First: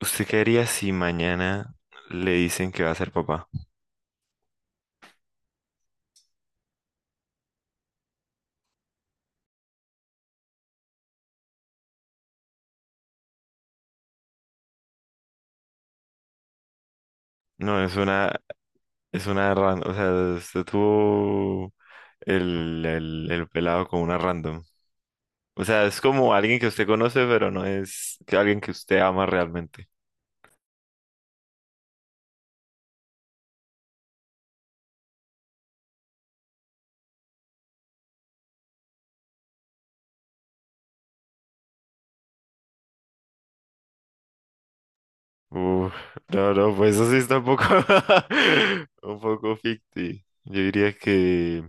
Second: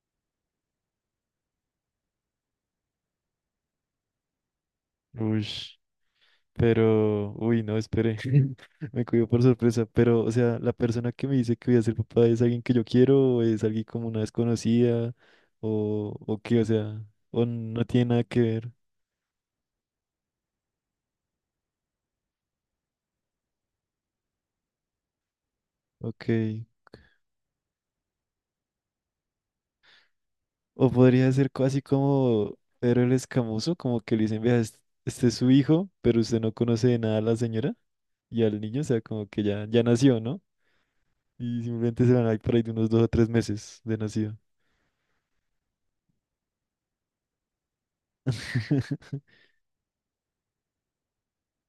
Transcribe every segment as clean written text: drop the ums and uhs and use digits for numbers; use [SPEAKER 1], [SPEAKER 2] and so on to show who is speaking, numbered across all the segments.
[SPEAKER 1] ¿Usted qué haría si mañana le dicen que va a ser papá?
[SPEAKER 2] Uy, pero, uy, no, espere, me cogió por sorpresa, pero, o sea, la persona que me dice que voy a ser papá es alguien que yo quiero, o es alguien como una desconocida, o qué, o sea, o
[SPEAKER 1] No,
[SPEAKER 2] no
[SPEAKER 1] es
[SPEAKER 2] tiene nada que
[SPEAKER 1] una,
[SPEAKER 2] ver,
[SPEAKER 1] es una random. O sea, usted tuvo el pelado con una random. O sea, es
[SPEAKER 2] ok,
[SPEAKER 1] como alguien que usted conoce, pero no es que alguien que usted ama realmente.
[SPEAKER 2] o podría ser casi como Pedro el Escamoso, como que le dicen, vea, este es su hijo, pero usted no conoce de nada a la señora y al niño, o sea, como que ya, ya nació, ¿no? Y simplemente se van a ir por ahí de unos 2 o 3 meses de nacido.
[SPEAKER 1] Uf, no, no, pues eso sí está un poco ficti. Yo diría que,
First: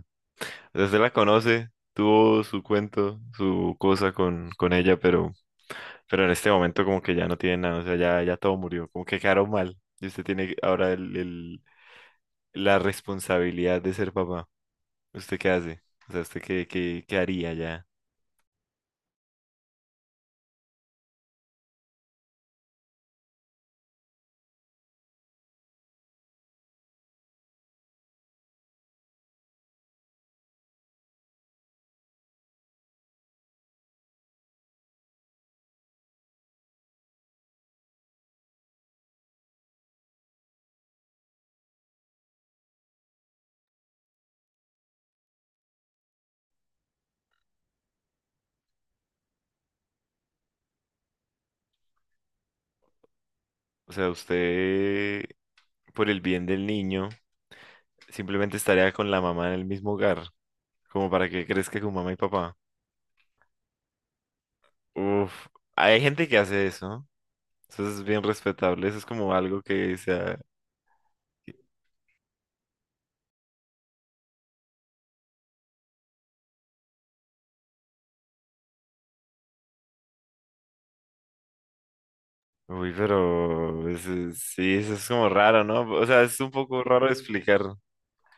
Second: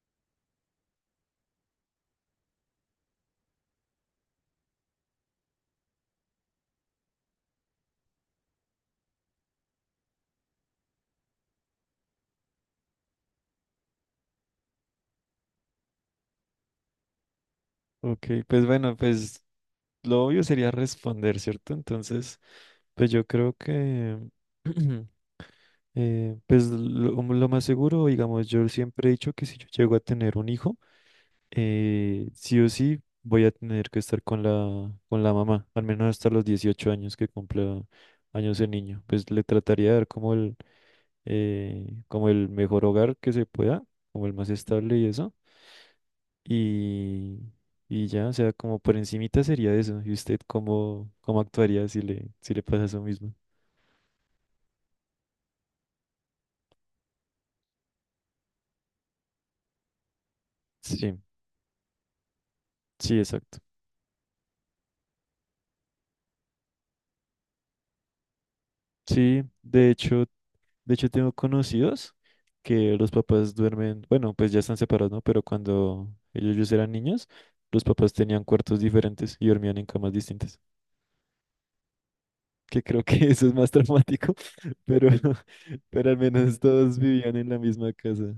[SPEAKER 1] o sea, usted la conoce, tuvo su cuento, su cosa con ella, pero en este momento como que ya no tiene nada. O sea, ya, ya todo murió, como que quedaron mal. Y usted tiene ahora la responsabilidad de ser papá. ¿Usted qué hace? O sea, ¿usted qué haría ya?
[SPEAKER 2] Ok, pues bueno, pues lo obvio sería responder, ¿cierto? Entonces, pues yo creo que, pues lo más seguro, digamos, yo siempre he dicho que si yo llego a tener un hijo, sí o sí voy a tener que estar con la mamá, al menos hasta los 18 años que cumpla años de niño. Pues le trataría de dar como el mejor hogar que se pueda, como el más estable y eso. Y, y ya, o sea, como por encimita sería eso. ¿Y usted cómo, cómo actuaría si le pasa eso mismo?
[SPEAKER 1] O sea, usted, por el bien del niño, simplemente estaría con la mamá en el mismo hogar, como
[SPEAKER 2] Sí,
[SPEAKER 1] para que crezca con mamá y papá.
[SPEAKER 2] sí, exacto.
[SPEAKER 1] Uf, hay gente que hace eso. Eso es bien respetable, eso es como
[SPEAKER 2] Sí,
[SPEAKER 1] algo que sea.
[SPEAKER 2] de hecho tengo conocidos que los papás duermen, bueno, pues ya están separados, ¿no? Pero cuando ellos eran niños, los papás tenían cuartos diferentes y dormían en camas distintas. Que
[SPEAKER 1] Uy,
[SPEAKER 2] creo que eso es más
[SPEAKER 1] pero
[SPEAKER 2] traumático,
[SPEAKER 1] sí, eso es
[SPEAKER 2] pero,
[SPEAKER 1] como raro, ¿no? O
[SPEAKER 2] pero al
[SPEAKER 1] sea, es un
[SPEAKER 2] menos
[SPEAKER 1] poco
[SPEAKER 2] todos
[SPEAKER 1] raro
[SPEAKER 2] vivían en la
[SPEAKER 1] explicar.
[SPEAKER 2] misma casa.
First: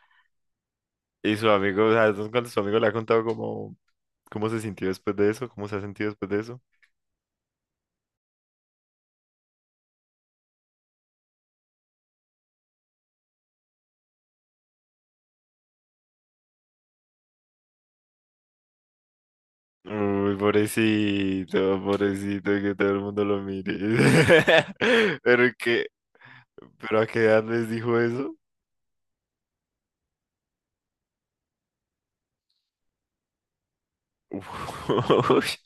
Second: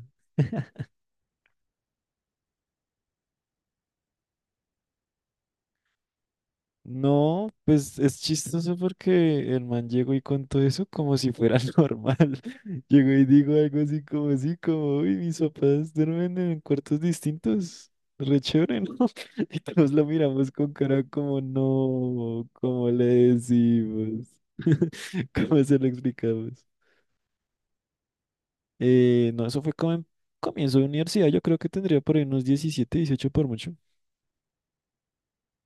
[SPEAKER 1] Y su amigo, o sea, entonces cuando su amigo le ha contado cómo, se sintió después de eso, cómo se ha sentido después de eso.
[SPEAKER 2] No, pues es chistoso porque el man llegó y contó eso como si fuera normal. Llegó y dijo algo así, como, uy, mis papás duermen en cuartos distintos. Re chévere, ¿no? Y todos lo
[SPEAKER 1] Uy,
[SPEAKER 2] miramos con cara como,
[SPEAKER 1] pobrecito,
[SPEAKER 2] no,
[SPEAKER 1] pobrecito, que todo
[SPEAKER 2] ¿cómo
[SPEAKER 1] el
[SPEAKER 2] le
[SPEAKER 1] mundo lo mire.
[SPEAKER 2] decimos?
[SPEAKER 1] Pero
[SPEAKER 2] ¿Cómo se lo
[SPEAKER 1] que,
[SPEAKER 2] explicamos?
[SPEAKER 1] ¿pero a qué edad les dijo eso?
[SPEAKER 2] No, eso fue como en comienzo de universidad. Yo creo que tendría por ahí unos 17, 18 por mucho.
[SPEAKER 1] Uy.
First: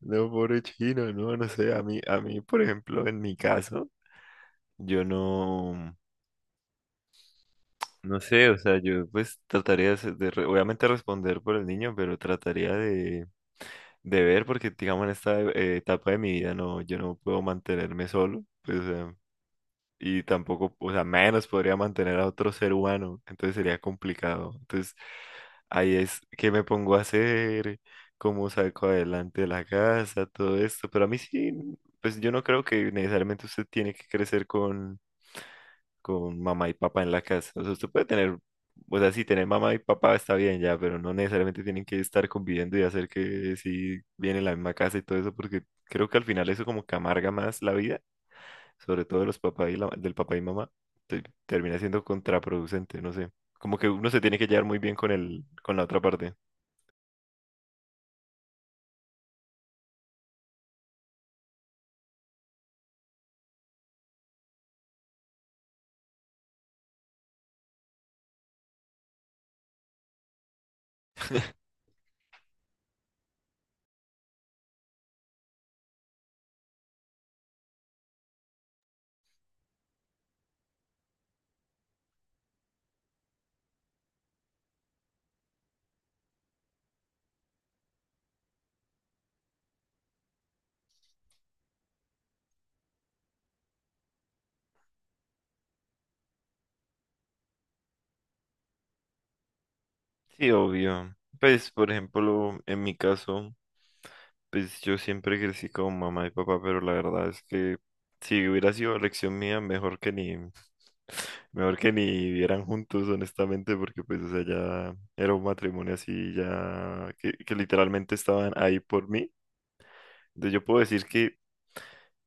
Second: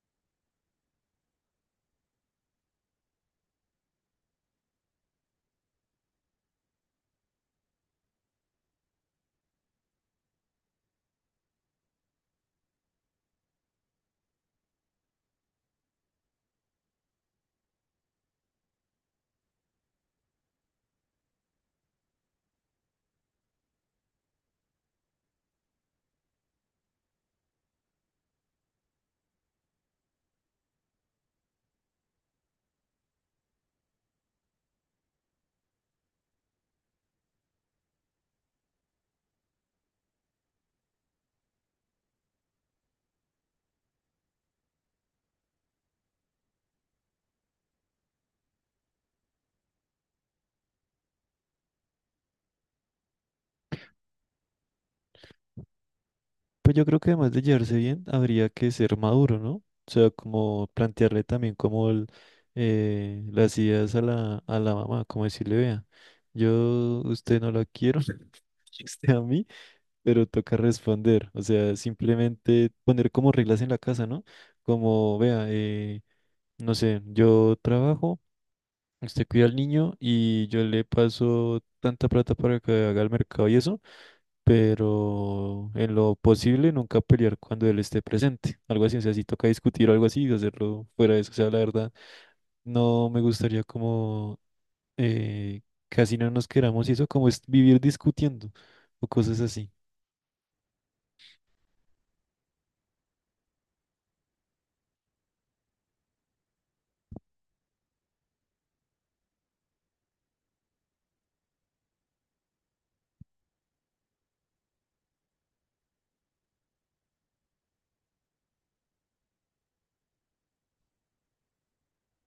[SPEAKER 1] No, pobre chino, no, no sé. A mí, por ejemplo, en mi caso, yo no, no sé. O sea, yo pues trataría de, obviamente responder por el niño, pero trataría de ver, porque digamos en esta etapa de mi vida no, yo no puedo mantenerme solo, pues, o sea. Y tampoco, o sea, menos podría mantener a otro ser humano, entonces sería complicado. Entonces, ahí es que me pongo a hacer, cómo saco adelante la casa, todo esto, pero a mí sí, pues yo no creo que necesariamente usted tiene que crecer con mamá y papá en la casa. O sea, usted puede tener, o sea, sí, tener mamá y papá está bien ya, pero no necesariamente tienen que estar conviviendo y hacer que si viene la misma casa y todo eso, porque creo que al final eso como que amarga más la vida, sobre todo de los papás y del papá y mamá, termina siendo contraproducente, no sé. Como que uno se tiene que llevar muy bien con la otra parte.
[SPEAKER 2] Pues yo creo que además de llevarse bien, habría que ser maduro, ¿no? O sea, como plantearle también como las ideas a la mamá, como decirle, vea, yo usted no la quiero, usted a mí, pero toca responder. O sea, simplemente poner como reglas en la casa, ¿no? Como, vea, no sé, yo trabajo, usted cuida al niño y yo le paso tanta plata para que haga el mercado y eso pero en lo posible nunca pelear cuando él esté presente. Algo así, o sea, si toca discutir o algo así, hacerlo fuera de eso. O sea, la verdad, no me gustaría como eh, casi no nos queramos y eso, como es vivir discutiendo o cosas así.
[SPEAKER 1] Sí, obvio. Pues, por ejemplo, en mi caso, pues yo siempre crecí con mamá y papá, pero la verdad es que si hubiera sido elección mía, mejor que ni vivieran juntos, honestamente. Porque pues, o sea, ya era un matrimonio así, ya que literalmente estaban ahí por mí. Entonces yo puedo decir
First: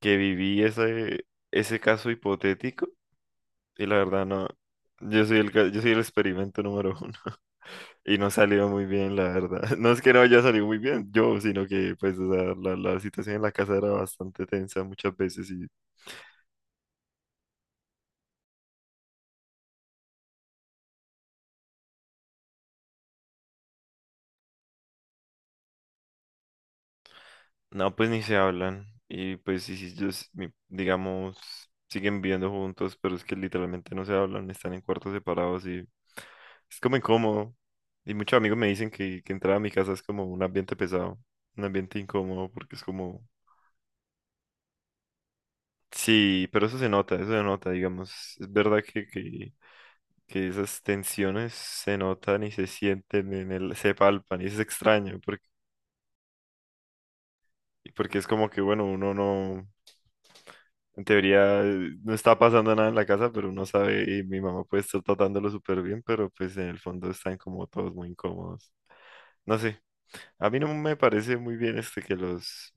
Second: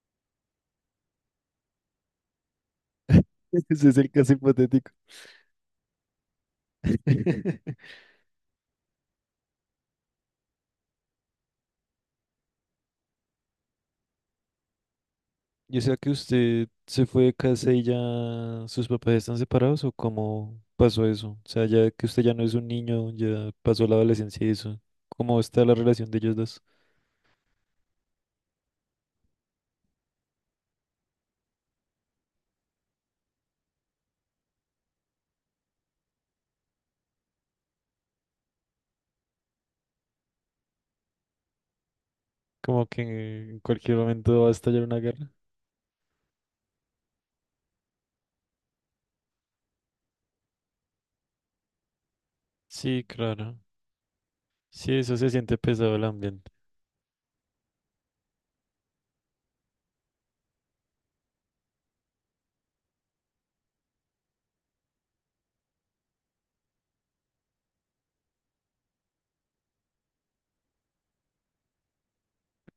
[SPEAKER 1] que viví ese, caso hipotético. Y
[SPEAKER 2] Ese
[SPEAKER 1] la
[SPEAKER 2] es el
[SPEAKER 1] verdad
[SPEAKER 2] caso
[SPEAKER 1] no,
[SPEAKER 2] hipotético.
[SPEAKER 1] yo soy el experimento número uno y no salió muy bien, la verdad. No es que no haya salido muy bien yo, sino que pues, o sea, la situación en la casa era bastante tensa muchas veces y...
[SPEAKER 2] Yo sea que usted se fue de casa y ya sus papás están separados o cómo pasó eso. O sea, ya que usted ya no es un niño, ya pasó la adolescencia y eso. ¿Cómo está la relación de ellos dos?
[SPEAKER 1] No, pues ni se hablan. Y pues sí, sí, ellos, digamos, siguen viviendo juntos, pero es que literalmente no se hablan, están en cuartos separados y es como incómodo. Y muchos amigos me dicen que, entrar a mi casa es como un ambiente pesado, un ambiente incómodo, porque es
[SPEAKER 2] Como que
[SPEAKER 1] como...
[SPEAKER 2] en cualquier momento va a estallar una guerra.
[SPEAKER 1] Sí, pero eso se nota, digamos. Es verdad que esas tensiones se notan y se
[SPEAKER 2] Sí,
[SPEAKER 1] sienten
[SPEAKER 2] claro.
[SPEAKER 1] se palpan, y es
[SPEAKER 2] Sí, eso
[SPEAKER 1] extraño.
[SPEAKER 2] se
[SPEAKER 1] Porque,
[SPEAKER 2] siente pesado el ambiente.
[SPEAKER 1] porque es como que, bueno, uno no... En teoría no está pasando nada en la casa, pero uno sabe, y mi mamá puede estar tratándolo súper bien, pero pues en el fondo están como todos muy incómodos. No sé, a mí no me parece muy bien que los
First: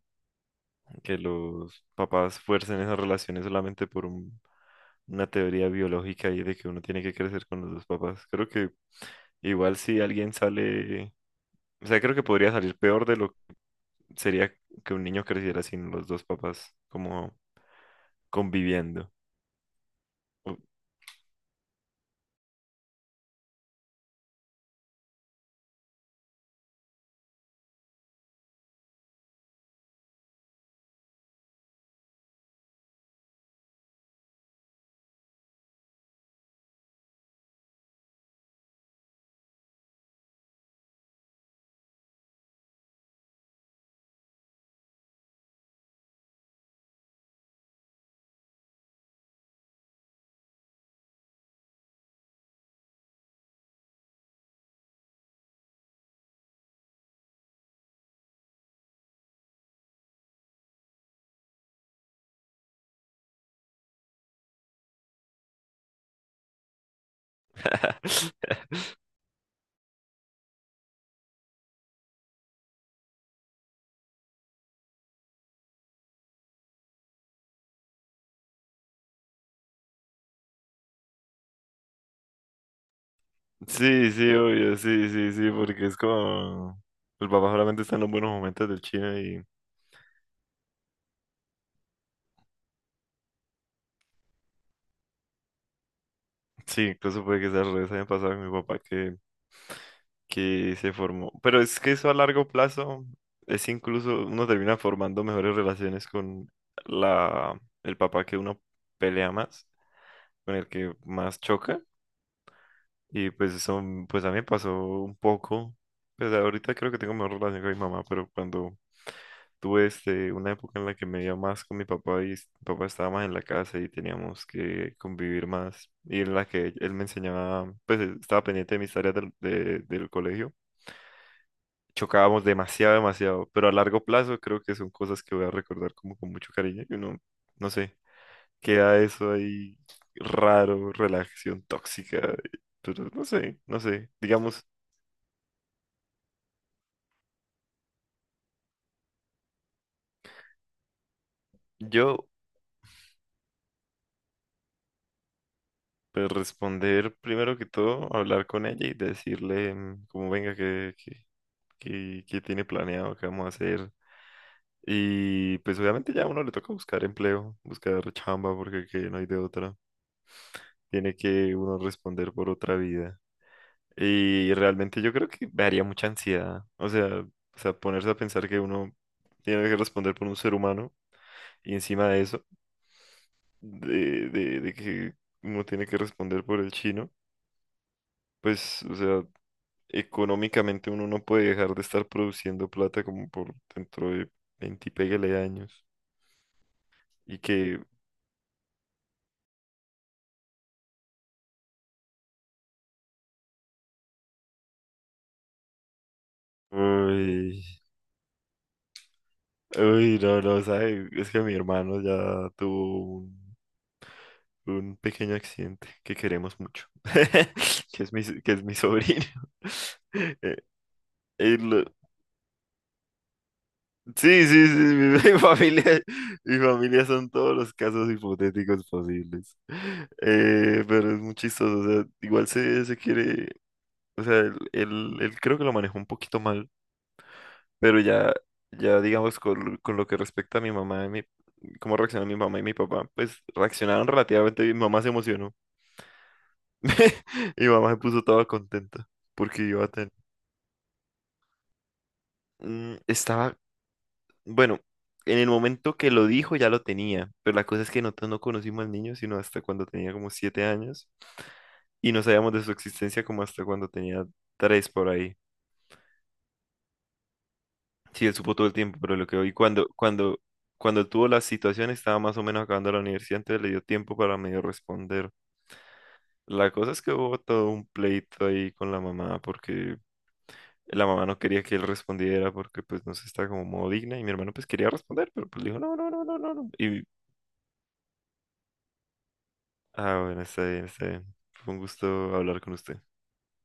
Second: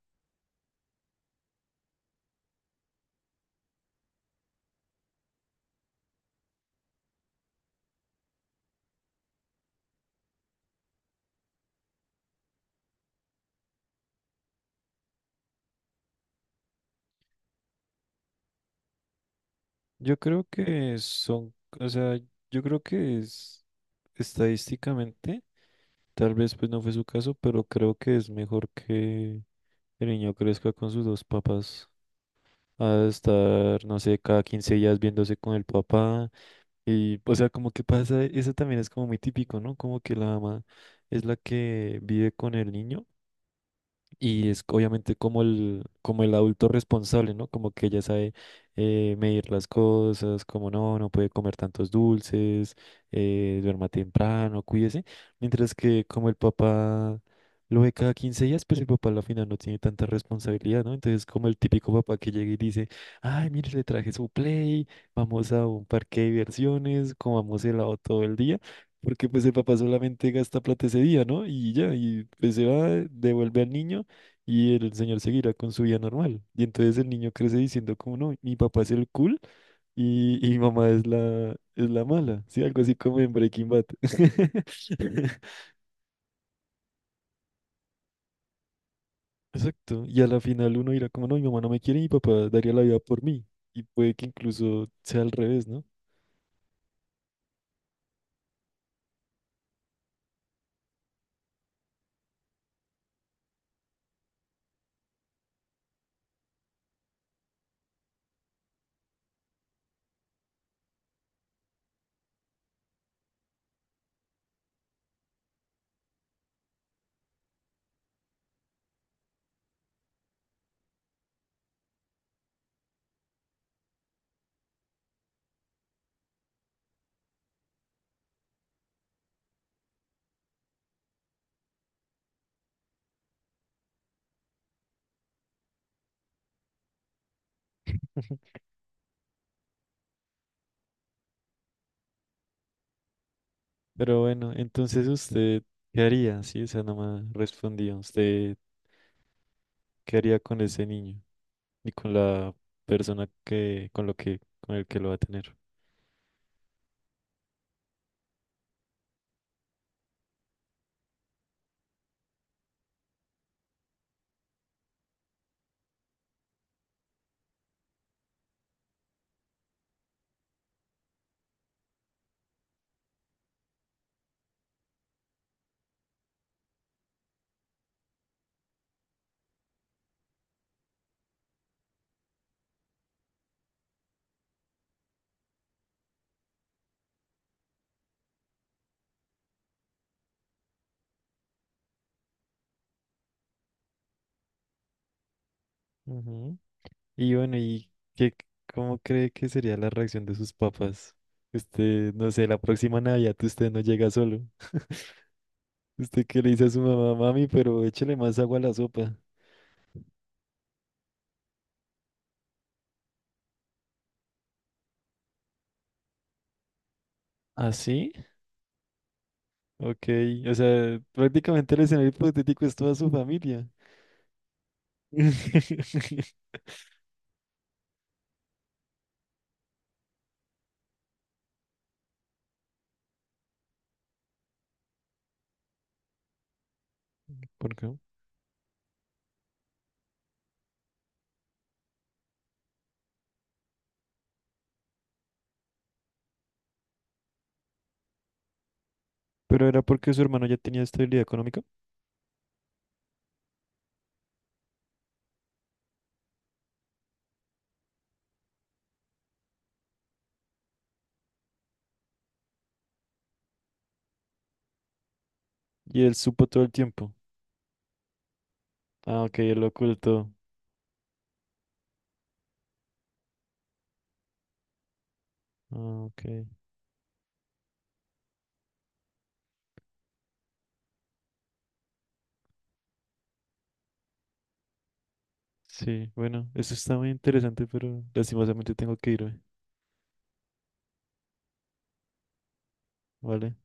[SPEAKER 1] que los papás fuercen esas relaciones solamente por una teoría biológica y de que uno tiene que crecer con los dos papás. Creo que igual si alguien sale, o sea, creo que podría salir peor de lo que sería que un niño creciera sin los dos papás como conviviendo.
[SPEAKER 2] Yo creo que son, o sea, yo creo que es estadísticamente, tal vez pues no fue su caso, pero creo que es mejor que el niño crezca con sus dos papás. A estar, no sé, cada 15 días viéndose con el papá. Y, o sea, como que pasa, eso también es como muy típico, ¿no? Como que la mamá es la que vive con el niño. Y es obviamente como el adulto responsable, ¿no? Como que ya sabe medir las cosas, como no, no puede comer tantos dulces, duerma temprano, cuídese. Mientras que como el papá lo ve cada 15 días, pues el papá a la final no tiene tanta responsabilidad, ¿no? Entonces como el típico papá que llega y dice, ay, mire, le traje su play, vamos a un parque de diversiones, comamos helado todo el día. Porque pues el papá solamente gasta plata ese día, ¿no? Y ya, y pues se va, devuelve al niño y el señor seguirá con su vida normal. Y entonces el niño crece diciendo como no, mi papá es el cool y mi mamá es la mala, ¿sí? Algo así como en Breaking Bad.
[SPEAKER 1] Sí, sí, obvio, sí, sí, sí, porque es como... El papá solamente está en los buenos momentos del chino y...
[SPEAKER 2] Exacto. Y a la final uno dirá como no, mi mamá no me quiere y mi papá daría la vida por mí. Y puede que incluso sea al revés, ¿no?
[SPEAKER 1] Sí, incluso puede que sea al revés, haya pasado con mi papá que se formó. Pero es que eso a largo plazo es incluso... Uno termina formando mejores relaciones con la, el papá que uno pelea más, con el que más choca. Y pues eso, pues a mí me pasó un poco. Pues ahorita creo que tengo mejor relación con mi mamá, pero cuando tuve una época en la que me iba más con mi papá y mi papá estaba más en la casa y teníamos que convivir más, y en la que él me enseñaba, pues él estaba pendiente de mis tareas del, del colegio. Chocábamos demasiado, demasiado, pero a largo plazo creo que son cosas que voy a recordar como con mucho cariño y uno, no sé, queda eso ahí raro, relación tóxica, pero no sé, no sé.
[SPEAKER 2] Pero bueno,
[SPEAKER 1] Digamos,
[SPEAKER 2] entonces usted, ¿qué haría? Sí, esa no me respondía. ¿Usted qué haría con ese niño y con
[SPEAKER 1] yo
[SPEAKER 2] la persona que, con lo que, con el que lo va a tener?
[SPEAKER 1] pues, responder primero que todo, hablar con ella y decirle como venga, que, que tiene planeado, qué vamos a hacer. Y pues obviamente ya a uno le toca buscar empleo, buscar chamba porque que no hay de otra. Tiene que uno responder por otra vida. Y realmente yo creo que me haría mucha ansiedad. O sea, ponerse a pensar que uno tiene que responder por un ser humano. Y encima de eso, de que uno tiene que responder por el chino, pues, o sea, económicamente uno no puede dejar de estar produciendo plata como por dentro de 20 y pégale años.
[SPEAKER 2] Ujú. Y
[SPEAKER 1] Y
[SPEAKER 2] bueno,
[SPEAKER 1] que,
[SPEAKER 2] ¿y qué, cómo cree que sería la reacción de sus papás? Usted, no sé, la próxima Navidad usted no llega solo. ¿Usted qué le dice a su mamá, mami,
[SPEAKER 1] Uy,
[SPEAKER 2] pero échale más agua a la sopa?
[SPEAKER 1] uy, no, no, sabe, es que mi hermano ya tuvo un pequeño accidente que queremos mucho,
[SPEAKER 2] ¿Ah,
[SPEAKER 1] que
[SPEAKER 2] sí?
[SPEAKER 1] es mi, que es mi sobrino.
[SPEAKER 2] Ok, o
[SPEAKER 1] Eh,
[SPEAKER 2] sea, prácticamente el
[SPEAKER 1] él,
[SPEAKER 2] escenario hipotético es toda su familia.
[SPEAKER 1] sí, sí, sí, mi familia son todos los casos hipotéticos posibles. Pero es muy chistoso. O sea, igual se, quiere, o sea, él, él creo que lo manejó un poquito mal.
[SPEAKER 2] ¿Por qué?
[SPEAKER 1] Pero ya, ya digamos, con lo que respecta a mi mamá y cómo reaccionaron mi mamá y mi papá, pues reaccionaron relativamente bien. Mi mamá se emocionó, y mi mamá se puso toda contenta porque
[SPEAKER 2] Pero era
[SPEAKER 1] iba a tener,
[SPEAKER 2] porque su hermano ya tenía estabilidad económica
[SPEAKER 1] estaba bueno, en el momento que lo dijo ya lo tenía. Pero la cosa es que nosotros no conocimos al niño sino hasta cuando tenía como 7 años, y no sabíamos de su existencia como hasta cuando tenía 3 por ahí.
[SPEAKER 2] y él supo todo el tiempo.
[SPEAKER 1] Sí, él supo todo el tiempo, pero
[SPEAKER 2] Ah,
[SPEAKER 1] lo que
[SPEAKER 2] ok,
[SPEAKER 1] hoy
[SPEAKER 2] él lo
[SPEAKER 1] cuando,
[SPEAKER 2] ocultó.
[SPEAKER 1] cuando tuvo la situación estaba más o menos acabando la universidad, entonces le dio tiempo para medio responder.
[SPEAKER 2] Ah, ok.
[SPEAKER 1] La cosa es que hubo todo un pleito ahí con la mamá, porque la mamá no quería que él respondiera, porque pues no se está como modo digna, y mi hermano pues quería responder, pero pues le dijo no, no,
[SPEAKER 2] Sí,
[SPEAKER 1] no, no,
[SPEAKER 2] bueno,
[SPEAKER 1] no, no.
[SPEAKER 2] eso está muy interesante, pero lastimosamente tengo que irme,
[SPEAKER 1] Ah, bueno, está bien, está bien. Fue un gusto hablar con usted.
[SPEAKER 2] ¿vale?